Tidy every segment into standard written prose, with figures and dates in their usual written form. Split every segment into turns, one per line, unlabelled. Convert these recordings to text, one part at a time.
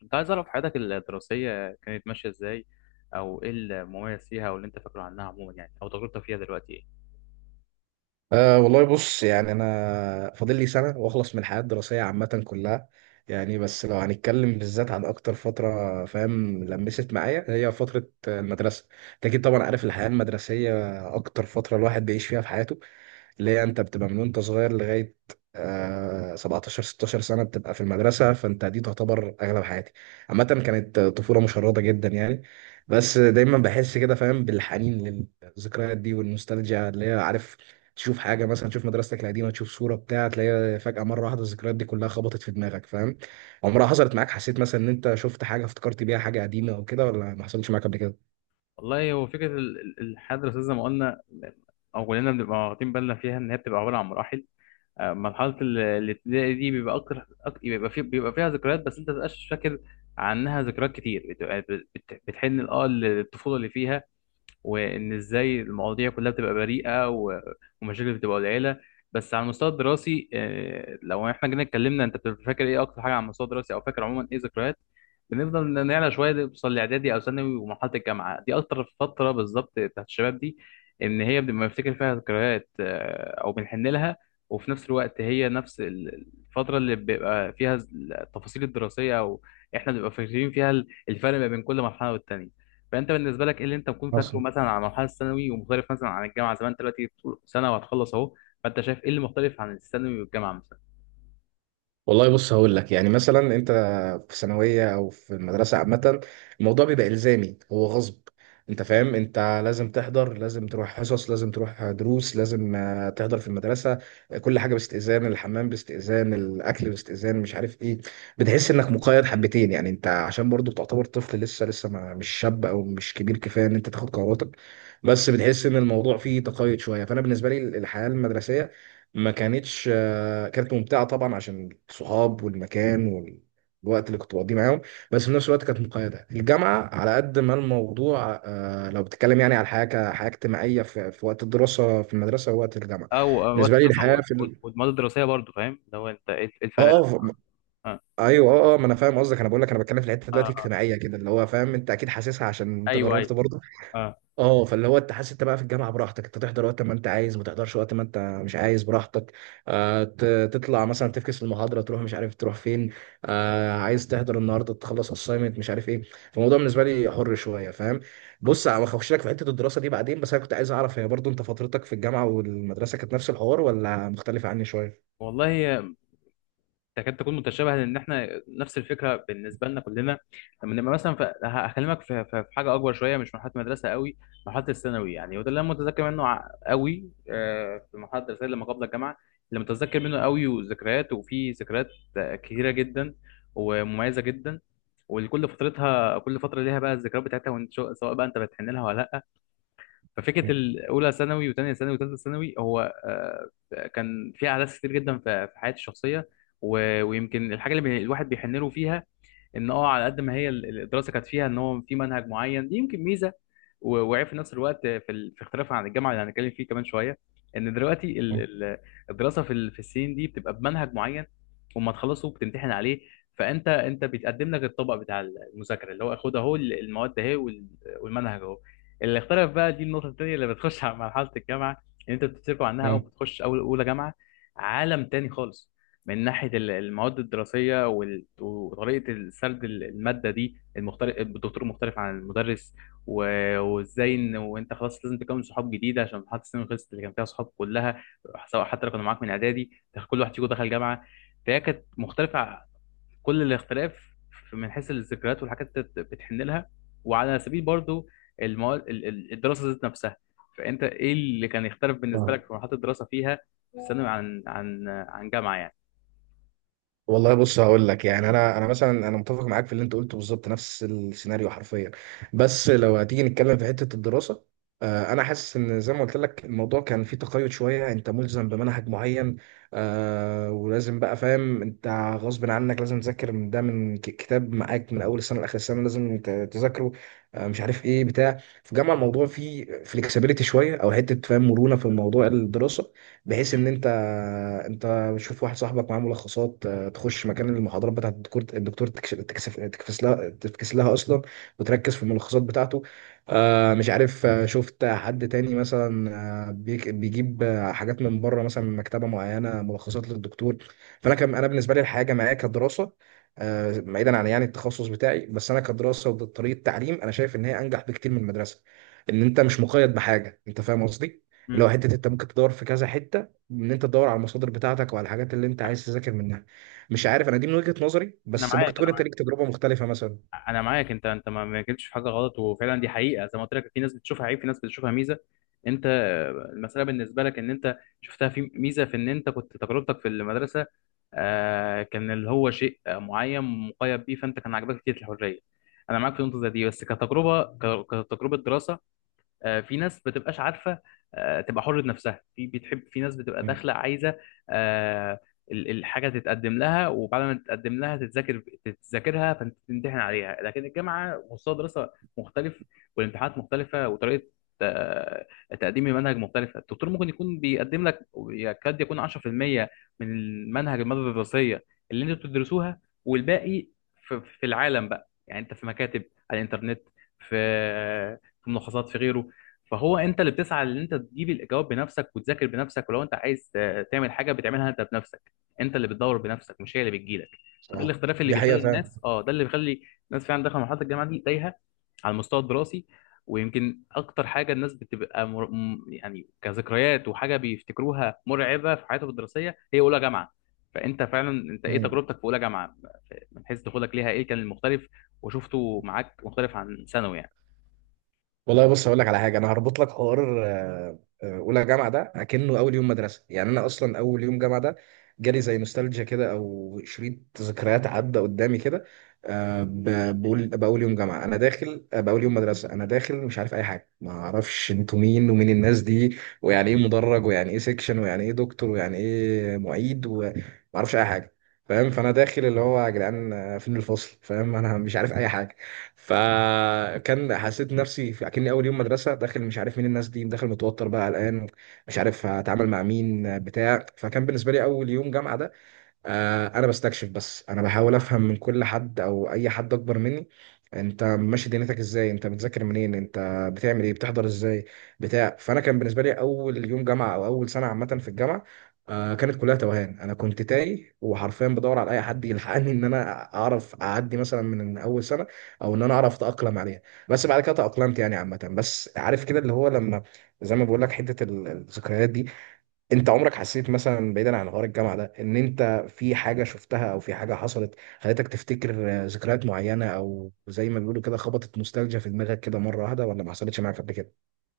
كنت عايز أعرف حياتك الدراسية كانت ماشية إزاي، أو إيه المميز فيها، أو اللي أنت فاكره عنها عموما يعني، أو تجربتك فيها دلوقتي إيه؟
والله بص، يعني أنا فاضل لي سنة وأخلص من الحياة الدراسية عامة كلها. يعني بس لو هنتكلم بالذات عن أكتر فترة، فاهم، لمست معايا هي فترة المدرسة. أنت أكيد طبعا عارف الحياة المدرسية، أكتر فترة الواحد بيعيش فيها في حياته، اللي هي انت بتبقى من وانت صغير لغايه 17 16 سنه بتبقى في المدرسه، فانت دي تعتبر اغلب حياتي. عامه كانت طفوله مشرده جدا يعني. بس دايما بحس كده، فاهم، بالحنين للذكريات دي والنوستالجيا، اللي هي عارف تشوف حاجه مثلا، تشوف مدرستك القديمه، تشوف صوره بتاع تلاقيها فجاه مره واحده، الذكريات دي كلها خبطت في دماغك. فاهم، عمرها حصلت معاك؟ حسيت مثلا ان انت شفت حاجه افتكرت بيها حاجه قديمه او كده، ولا ما حصلتش معاك قبل كده؟
والله هو فكرة الحياة الدراسية زي ما قلنا، أو كلنا بنبقى واخدين بالنا فيها إن هي بتبقى عبارة عن مراحل. مرحلة الابتدائي دي بيبقى أكتر بيبقى فيها ذكريات، بس أنت مبتبقاش فاكر عنها ذكريات كتير، بتبقى بتحن للطفولة اللي فيها، وان ازاي المواضيع كلها بتبقى بريئه ومشاكل بتبقى قليله. بس على المستوى الدراسي، لو احنا جينا اتكلمنا انت بتبقى فاكر ايه اكتر حاجه على المستوى الدراسي، او فاكر عموما ايه ذكريات. بنفضل نعلى شويه نوصل لاعدادي او ثانوي، ومرحله الجامعه دي اكتر فتره بالظبط بتاعت الشباب دي، ان هي بنبقى بنفتكر فيها ذكريات، او بنحن لها. وفي نفس الوقت هي نفس الفتره اللي بيبقى فيها التفاصيل الدراسيه، او احنا بنبقى فاكرين فيها الفرق ما بين كل مرحله والتانيه. فانت بالنسبه لك ايه اللي انت ممكن فاكره
حصل.
مثلا عن مرحله الثانوي ومختلف مثلا عن الجامعه، زي ما انت دلوقتي بتقول سنه وهتخلص اهو؟ فانت شايف ايه اللي مختلف عن الثانوي والجامعه مثلا؟
والله بص هقول لك، يعني مثلا انت في ثانويه او في المدرسه عامه، الموضوع بيبقى الزامي، هو غصب. انت فاهم، انت لازم تحضر، لازم تروح حصص، لازم تروح دروس، لازم تحضر في المدرسه. كل حاجه باستئذان، الحمام باستئذان، الاكل باستئذان، مش عارف ايه. بتحس انك مقيد حبتين يعني، انت عشان برضو تعتبر طفل لسه، لسه ما مش شاب او مش كبير كفايه ان انت تاخد قراراتك. بس بتحس ان الموضوع فيه تقيد شويه. فانا بالنسبه لي الحياه المدرسيه ما كانتش كانت ممتعه طبعا عشان الصحاب والمكان والوقت اللي كنت بقضيه معاهم، بس في نفس الوقت كانت مقيده. الجامعه على قد ما الموضوع، لو بتتكلم يعني على الحياه كحياه اجتماعيه في وقت الدراسه في المدرسه ووقت الجامعه.
او
بالنسبه لي
الدراسه
الحياه في ال...
والمواد الدراسيه برضه، فاهم اللي هو انت إيه
اه
الفرق؟
آه، ف- ايوه. اه ما انا فاهم قصدك، انا بقول لك انا بتكلم في الحته
اه،
دلوقتي
اه.
اجتماعيه كده، اللي هو فاهم، انت اكيد حاسسها عشان انت
ايوه، ايوه.
جربت برضه.
اه.
اه فاللي هو انت حاسس انت بقى في الجامعه براحتك، انت تحضر وقت ما انت عايز، ما تحضرش وقت ما انت مش عايز براحتك. تطلع مثلا تفكس المحاضره، تروح مش عارف تروح فين. عايز تحضر النهارده، تخلص اساينمنت، مش عارف ايه. فالموضوع بالنسبه لي حر شويه، فاهم. بص انا هخش لك في حته الدراسه دي بعدين، بس انا كنت عايز اعرف هي برضو انت فترتك في الجامعه والمدرسه كانت نفس الحوار ولا مختلفه عني شويه؟
والله، تكاد تكون متشابهه، لان احنا نفس الفكره بالنسبه لنا كلنا. لما نبقى مثلا في، هكلمك في، في حاجه اكبر شويه، مش مرحله مدرسه قوي، مرحله الثانوي يعني. وده اللي انا متذكر منه قوي، آه في مرحله الرسائل لما قبل الجامعه، اللي متذكر منه قوي، وذكريات، وفي ذكريات كتيره جدا ومميزه جدا. ولكل فترتها، كل فتره ليها بقى الذكريات بتاعتها، وإنت سواء بقى انت بتحن لها ولا لا. ففكره
مم.
الاولى ثانوي وثانيه ثانوي وثالثه ثانوي، هو كان في احداث كتير جدا في حياتي الشخصيه. ويمكن الحاجه اللي الواحد بيحن له فيها، ان اه على قد ما هي الدراسه كانت فيها ان هو في منهج معين، دي يمكن ميزه وعيب في نفس الوقت في في اختلافها عن الجامعه اللي هنتكلم فيه كمان شويه. ان دلوقتي الدراسه في في السنين دي بتبقى بمنهج معين، وما تخلصه بتمتحن عليه. فانت انت بيتقدم لك الطبق بتاع المذاكره، اللي هو خد اهو المواد اهي والمنهج اهو. اللي اختلف بقى، دي النقطه الثانيه اللي بتخش على مرحله الجامعه، ان انت بتتركوا عنها اول
مم.
ما تخش اول اولى جامعه. عالم تاني خالص، من ناحية المواد الدراسية وطريقة السرد المادة دي المختلف، الدكتور مختلف عن المدرس. وازاي ان وانت خلاص لازم تكون صحاب جديدة، عشان مرحلة السنين خلصت اللي كان فيها صحاب كلها، سواء حتى لو كانوا معاك من اعدادي، كل واحد فيكم دخل جامعة. فهي كانت مختلفة كل الاختلاف، من حيث الذكريات والحاجات اللي بتحن لها، وعلى سبيل برضو المواد الدراسة ذات نفسها. فانت ايه اللي كان يختلف بالنسبة
مم.
لك في مرحلة الدراسة فيها، في الثانوي عن عن جامعة؟
والله بص هقول لك، يعني انا مثلا، انا متفق معاك في اللي انت قلته، بالظبط نفس السيناريو حرفيا. بس لو هتيجي نتكلم في حته الدراسه، انا حاسس ان زي ما قلت لك الموضوع كان فيه تقيد شويه، انت ملزم بمنهج معين. ولازم بقى، فاهم انت، غصب عنك لازم تذاكر من ده، من كتاب معاك من اول السنه لاخر السنه لازم تذاكره. مش عارف ايه بتاع. في جامعه الموضوع فيه فليكسبيليتي شويه، او حته، فاهم، مرونه في الموضوع الدراسه، بحيث ان انت بتشوف واحد صاحبك معاه ملخصات، تخش مكان المحاضرات بتاعت الدكتور، تكش- تكسف تكفس لها تفكس لها اصلا، وتركز في الملخصات بتاعته. آه، مش عارف آه، شفت حد تاني مثلا، بيجيب حاجات من بره، مثلا من مكتبه معينه، ملخصات للدكتور. فانا كان، انا بالنسبه لي الحياه الجامعيه كدراسه، بعيدا عن يعني التخصص بتاعي، بس انا كدراسه وطريقه تعليم انا شايف ان هي انجح بكتير من المدرسه، ان انت مش مقيد بحاجه. انت فاهم قصدي، اللي
يعني.
هو حته انت ممكن تدور في كذا حته، ان انت تدور على المصادر بتاعتك وعلى الحاجات اللي انت عايز تذاكر منها. مش عارف، انا دي من وجهة نظري،
انا
بس
معاك،
ممكن
انا
تكون انت
معاك،
ليك تجربة مختلفة مثلا.
انا معاك. انت انت ما جبتش في حاجه غلط، وفعلا دي حقيقه، زي ما قلت لك، في ناس بتشوفها عيب، في ناس بتشوفها ميزه. انت، المساله بالنسبه لك ان انت شفتها في ميزه، في ان انت كنت تجربتك في المدرسه كان اللي هو شيء معين مقيد بيه، فانت كان عاجبك كتير الحريه. انا معاك في نقطه زي دي، بس كتجربه كتجربه دراسه، في ناس بتبقاش عارفه، تبقى حره نفسها في بتحب، في ناس بتبقى
مم.
داخله عايزه آه، الحاجه تتقدم لها، وبعد ما تتقدم لها تتذاكر تتذاكرها، فانت تمتحن عليها. لكن الجامعه مستوى دراسه مختلف، والامتحانات مختلفه، وطريقه آه، تقديم المنهج مختلفه. الدكتور ممكن يكون بيقدم لك يكاد يكون 10% من المنهج، الماده الدراسيه اللي انتوا بتدرسوها، والباقي في العالم بقى، يعني انت في مكاتب، على الانترنت، في في ملخصات، في غيره. فهو انت اللي بتسعى ان انت تجيب الاجابات بنفسك وتذاكر بنفسك، ولو انت عايز تعمل حاجه بتعملها انت بنفسك، انت اللي بتدور بنفسك، مش هي اللي بتجيلك. فده
صح،
الاختلاف اللي
دي
بيخلي
حقيقة،
الناس، اه ده اللي بيخلي الناس فعلا داخله مرحله الجامعه دي تايهه على المستوى الدراسي. ويمكن اكتر حاجه الناس بتبقى يعني كذكريات وحاجه بيفتكروها مرعبه في حياتهم الدراسيه، هي اولى جامعه. فانت فعلا، انت ايه
فعلا.
تجربتك في اولى جامعه، من حيث دخولك ليها ايه كان المختلف وشفته معاك مختلف عن ثانوي يعني؟
والله بص هقول لك على حاجه، انا هربط لك حوار. اولى جامعه ده اكنه اول يوم مدرسه، يعني انا اصلا اول يوم جامعه ده جالي زي نوستالجيا كده، او شريط ذكريات عدى قدامي كده. بقول باول يوم جامعه انا داخل باول يوم مدرسه، انا داخل مش عارف اي حاجه، ما اعرفش انتوا مين، ومين الناس دي، ويعني ايه مدرج، ويعني ايه سيكشن، ويعني ايه دكتور، ويعني ايه معيد، وما اعرفش اي حاجه. فاهم، فانا داخل اللي هو يا جدعان فين الفصل، فاهم، انا مش عارف اي حاجه. فكان حسيت نفسي اكني اول يوم مدرسه، داخل مش عارف مين الناس دي، داخل متوتر بقى، قلقان، مش عارف هتعامل مع مين بتاع. فكان بالنسبه لي اول يوم جامعه ده، انا بستكشف، بس انا بحاول افهم من كل حد او اي حد اكبر مني، انت ماشي دنيتك ازاي، انت بتذاكر منين، انت بتعمل ايه، بتحضر ازاي، بتاع. فانا كان بالنسبه لي اول يوم جامعه او اول سنه عامه في الجامعه كانت كلها توهان. انا كنت تايه، وحرفيا بدور على اي حد يلحقني ان انا اعرف اعدي مثلا من اول سنه، او ان انا اعرف اتاقلم عليها. بس بعد كده تاقلمت يعني عامه. بس عارف كده، اللي هو لما، زي ما بقول لك حته الذكريات دي، انت عمرك حسيت مثلا بعيدا عن غار الجامعه ده، ان انت في حاجه شفتها او في حاجه حصلت خلتك تفتكر ذكريات معينه، او زي ما بيقولوا كده خبطت نوستالجيا في دماغك كده مره واحده، ولا ما حصلتش معاك قبل كده؟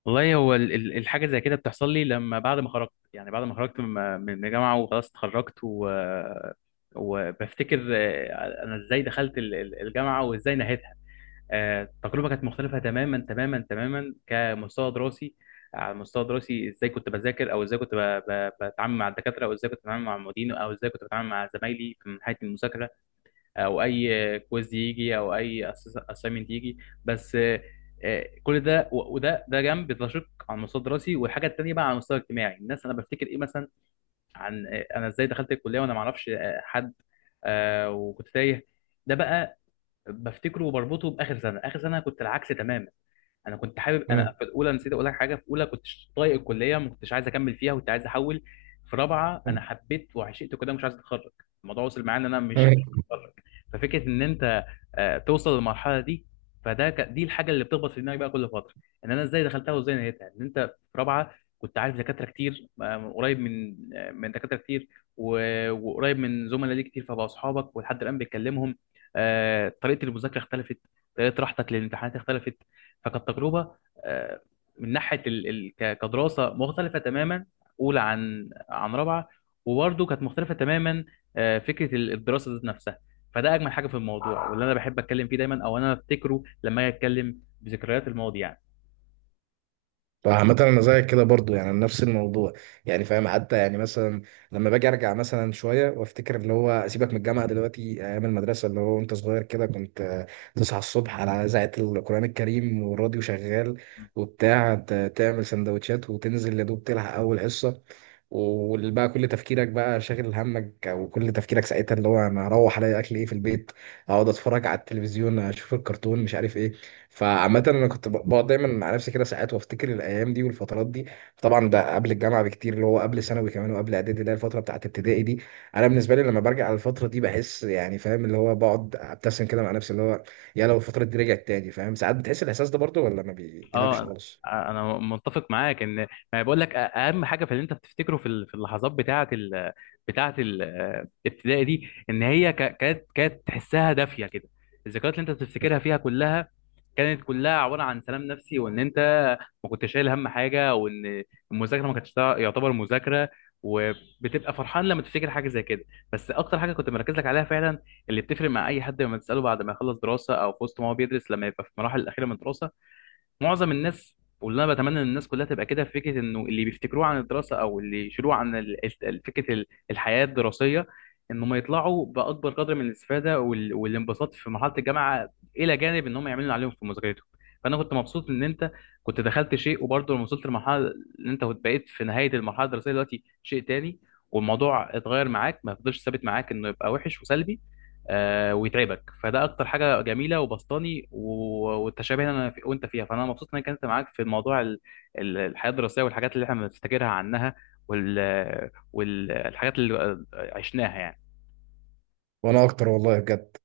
والله هو الحاجه زي كده بتحصل لي لما بعد ما خرجت، يعني بعد ما خرجت من الجامعه وخلاص اتخرجت. و... وبفتكر انا ازاي دخلت الجامعه وازاي نهيتها. التجربه كانت مختلفه تماما تماما تماما كمستوى دراسي. على المستوى الدراسي، ازاي كنت بذاكر، او ازاي كنت بتعامل مع الدكاتره، او ازاي كنت بتعامل مع المعيدين، او ازاي كنت بتعامل مع زمايلي في من حيث المذاكره، او اي كويز يجي، او اي اسايمنت يجي. بس كل ده وده جنب ده، شق على المستوى الدراسي. والحاجه التانيه بقى على المستوى الاجتماعي، الناس، انا بفتكر ايه مثلا عن، انا ازاي دخلت الكليه وانا ما اعرفش حد، وكنت تايه. ده بقى بفتكره وبربطه باخر سنه، اخر سنه كنت العكس تماما. انا كنت حابب، انا
مم.
في الاولى نسيت اقول لك حاجه، في اولى كنت طايق الكليه، ما كنتش عايز اكمل فيها، كنت عايز احول. في رابعه انا حبيت وعشقت كده، مش عايز اتخرج، الموضوع وصل معايا ان انا مش عايز اتخرج. ففكره ان انت توصل للمرحله دي، فده دي الحاجه اللي بتخبط في دماغي بقى كل فتره، ان انا ازاي دخلتها وازاي نهيتها، ان انت في رابعه كنت عارف دكاتره كتير قريب من من دكاتره كتير وقريب من زملاء ليك كتير، فبقوا اصحابك ولحد الان بتكلمهم. طريقه المذاكره اختلفت، طريقه راحتك للامتحانات اختلفت. فكانت تجربه آه، من ناحيه ال، ال، كدراسه مختلفه تماما، اولى عن رابعه. وبرده كانت مختلفه تماما، فكره الدراسه ذات نفسها. فده اجمل حاجه في الموضوع واللي انا بحب اتكلم فيه دايما، او انا افتكره لما اجي اتكلم بذكريات الماضي يعني.
فعامة أنا زيك كده برضو، يعني نفس الموضوع. يعني فاهم، حتى يعني مثلا لما باجي أرجع مثلا شوية وأفتكر، اللي هو سيبك من الجامعة دلوقتي، أيام المدرسة اللي هو وأنت صغير كده، كنت تصحى الصبح على إذاعة القرآن الكريم والراديو شغال وبتاع، تعمل سندوتشات وتنزل يا دوب تلحق أول حصة. وبقى كل تفكيرك شاغل همك، وكل تفكيرك ساعتها اللي هو انا هروح الاقي اكل ايه في البيت، اقعد اتفرج على التلفزيون، اشوف الكرتون، مش عارف ايه. فعامة أنا كنت بقعد دايما مع نفسي كده ساعات وأفتكر الأيام دي والفترات دي. طبعا ده قبل الجامعة بكتير، اللي هو قبل ثانوي كمان، وقبل إعدادي، اللي هي الفترة بتاعت ابتدائي دي. أنا بالنسبة لي لما برجع على الفترة دي بحس، يعني فاهم، اللي هو بقعد أبتسم كده مع نفسي، اللي هو يا لو الفترة دي رجعت تاني. فاهم، ساعات بتحس الإحساس ده برضه، ولا ما
اه
بيجيلكش خالص؟
انا، أنا متفق معاك ان، ما بقول لك، اهم حاجه في اللي انت بتفتكره في في اللحظات بتاعه ال، بتاعه الابتدائي دي، ان هي كانت تحسها دافيه كده. الذكريات اللي انت بتفتكرها فيها كلها كانت كلها عباره عن سلام نفسي، وان انت ما كنتش شايل هم حاجه، وان المذاكره ما كانتش يعتبر مذاكره، وبتبقى فرحان لما تفتكر حاجه زي كده. بس اكتر حاجه كنت مركز لك عليها فعلا، اللي بتفرق مع اي حد لما تساله بعد ما يخلص دراسه، او في وسط ما هو بيدرس لما يبقى في المراحل الاخيره من الدراسه، معظم الناس، واللي انا بتمنى ان الناس كلها تبقى كده، في فكره انه اللي بيفتكروه عن الدراسه، او اللي يشيلوه عن فكره الحياه الدراسيه، انهم يطلعوا باكبر قدر من الاستفاده والانبساط في مرحله الجامعه، الى جانب انهم يعملوا اللي عليهم في مذاكرتهم. فانا كنت مبسوط ان انت كنت دخلت شيء، وبرضه لما وصلت لمرحله، ان انت كنت بقيت في نهايه المرحله الدراسيه دلوقتي شيء تاني، والموضوع اتغير معاك، ما فضلش ثابت معاك انه يبقى وحش وسلبي ويتعبك. فده اكتر حاجه جميله وبسطاني والتشابه انا في وانت فيها، فانا مبسوط ان انا كنت معاك في موضوع الحياه الدراسيه والحاجات اللي احنا بنفتكرها عنها، والحاجات اللي عشناها يعني.
وأنا أكتر والله بجد.